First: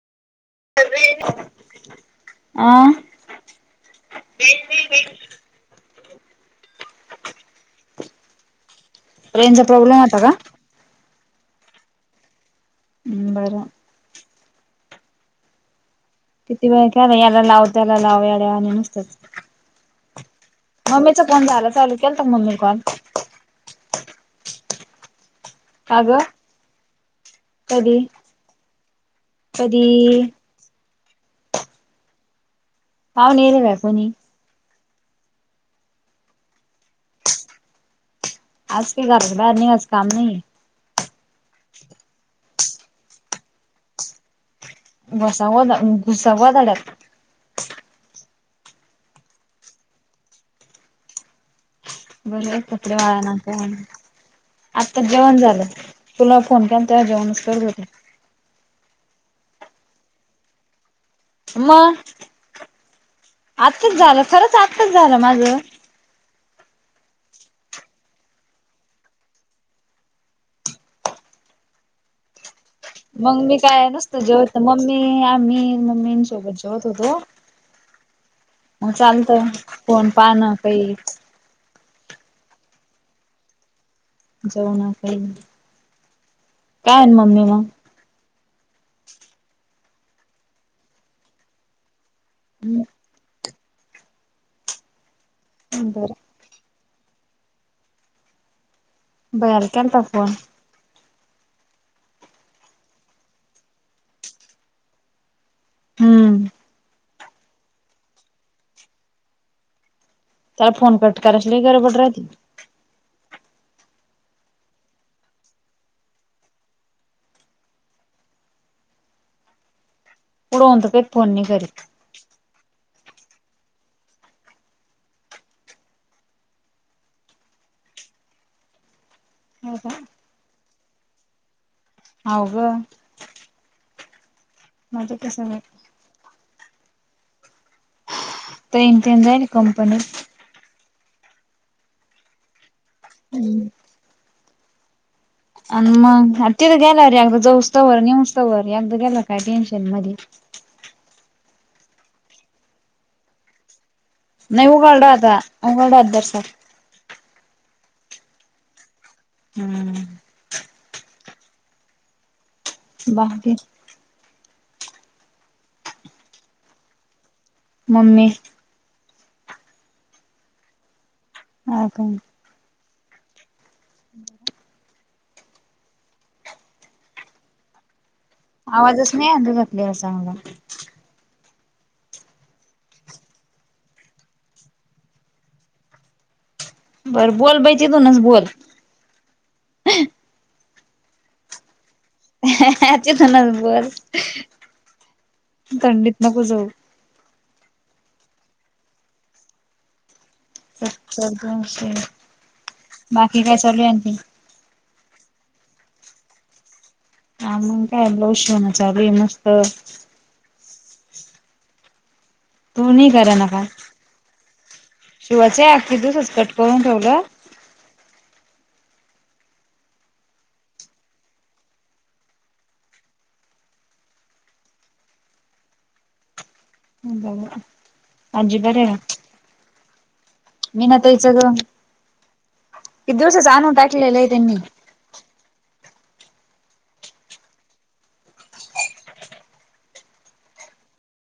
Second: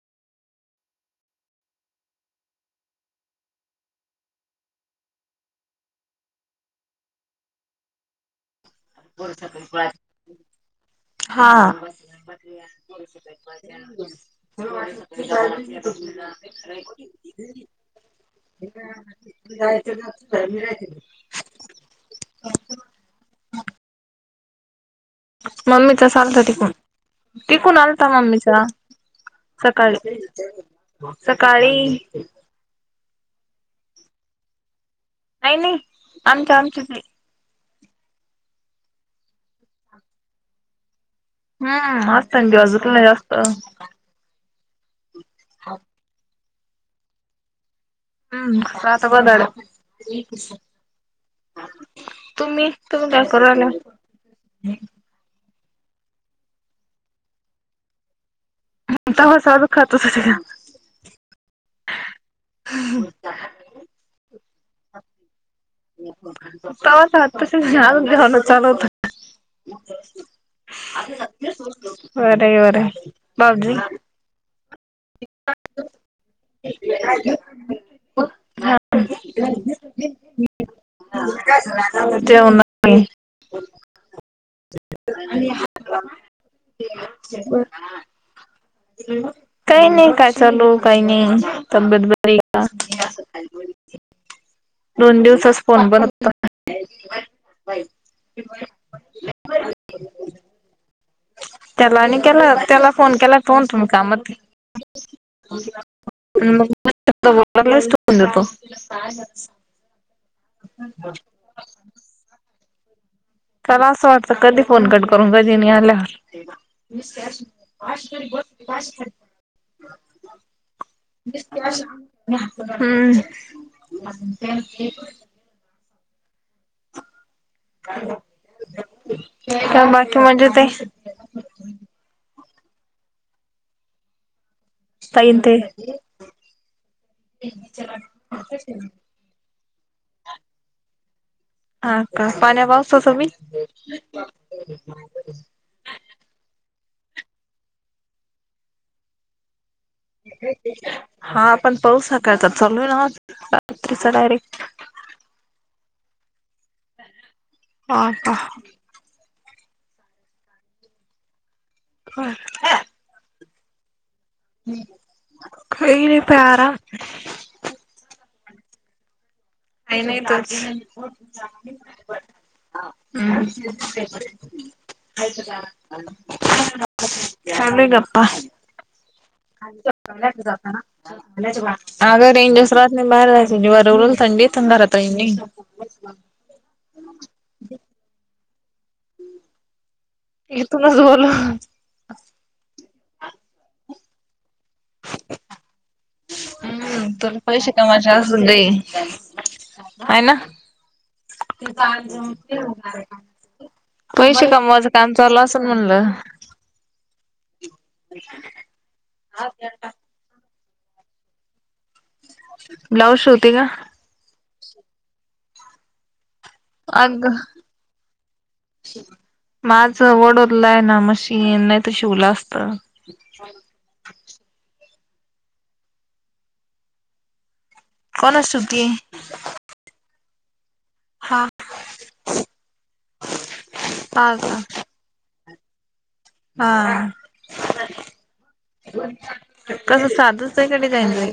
आ! [inaudible] रेंजचा प्रॉब्लेम होता का? हा! [inaudible] हम्म बरं जायच नसतय किती वेळ केला याला लाव मी त्याला लाव येड्यावानी नुसतंच. काय केलंय. च काम झालं चालु केलता मम्मील कॉल. का मम्मीचाच ग आलथां तिकून, तिकून कधी आलथां मम्मीचा. सकाळी, कधी सकाळी. पावणे येल काय कोनी? नाही, नाही आमच्या आमचेच हे. आज काय घराच्या बाहेर निघायचं काम नही. हूं आज थंडी वाजूक नाही जास्त. घासावा घुसावा झाड्यात. हूं तो आसा बदल. [unintelligible] बरं तुम्ही, कपडे तुम्ही काय करु राहील्या. आताच जेवण झालं, तुला फोन केला न तेव्हा जेवणंच करत होते. [unintelligible] म आत्ताच झालं, खरंच आत्ताच झालं माझं. तवाच आत्ताशी अजून जेवणच चालू होत. वर ये वर. मग मी काय नुसत जेवत, मम्मी आम्ही मम्मींन सोबत जेवत होतो. हा म चालत फोण पाहन कही [unintelligible] [unintelligible] जेव ना काही. [unintelligible] काय मम्मी मग काही नही काय चालू काही नही, तब्येत बरी आहे का? दोन दिवसच फोन बंद बरं होता. [unintelligible] भैयाला केलता फोन. त्याला आणि केला त्याला फोन केला तो म्हणतो मी कामात आहे. हम्म [unintelligible] [unintelligible] त्याला फोन कट करायची लई गडबड राहती. त्याला अस वाटत कधी फोन कट करू कधी नि आल्यावर. [unintelligible] पुढे होऊन तर कधी फोन नाही करीत. हम्म हो का कामात म्हणजे ते हाव ग मजेत आहे ताईन ते सगळे ताईन तेन जाईलये कंपनीत. हा का पाण्या -पाऊसाचबी. हम्म [unintelligible] आणि मग तिथ गेल्यावर एकदा जाऊसतंवर नेऊसतवर एकदा गेल काय टेन्शन मध्ये हा पण पाऊस सकाळचा चालू आहे ना रात्रीचा डायरेक्ट. [unintelligible] हा का हम्म [unintelligible] बाकी काही नाही बयी आराम मम्मी काही नाही तोच हा का हम्म चालू आहे गप्पा. आवाजच नाही तुझा क्लिअर चांगला. आग रेंजच राहत नाही. बाहेर जायच जीवावर येत. ऐवढी थंडी आणि घरात रेंज नाही. बर बोल बयी तिथूनच बोल. इथूनच बोलू. तिथूनच बोल. थंडीत नको जाऊ. हा तुला पैसे कामवाचे असु दे आहे ना सत्तर दोनशे बाकी काय चालू आहे आणखी पैशे कमवायच काम चालू असल म्हणल. हा मग काय ब्लाऊज शिवण चालु आहे मस्त. [inaudible] तू नाही करा शिवते काल का शिवाच आनखी तसच कट करून ठेवलं आग माझं वडोदला आहे ना मशीन. नाही तर शिवल असत. [unintelligible] [inaudible] बोल ना कोणाच अजी बर शिवतीये हाय का. मीनताच हा ग किती दिवसच आणून टाकलेलं आहे हा त्यांनी. का हा, कस साध आहे का डिझायनर हाय.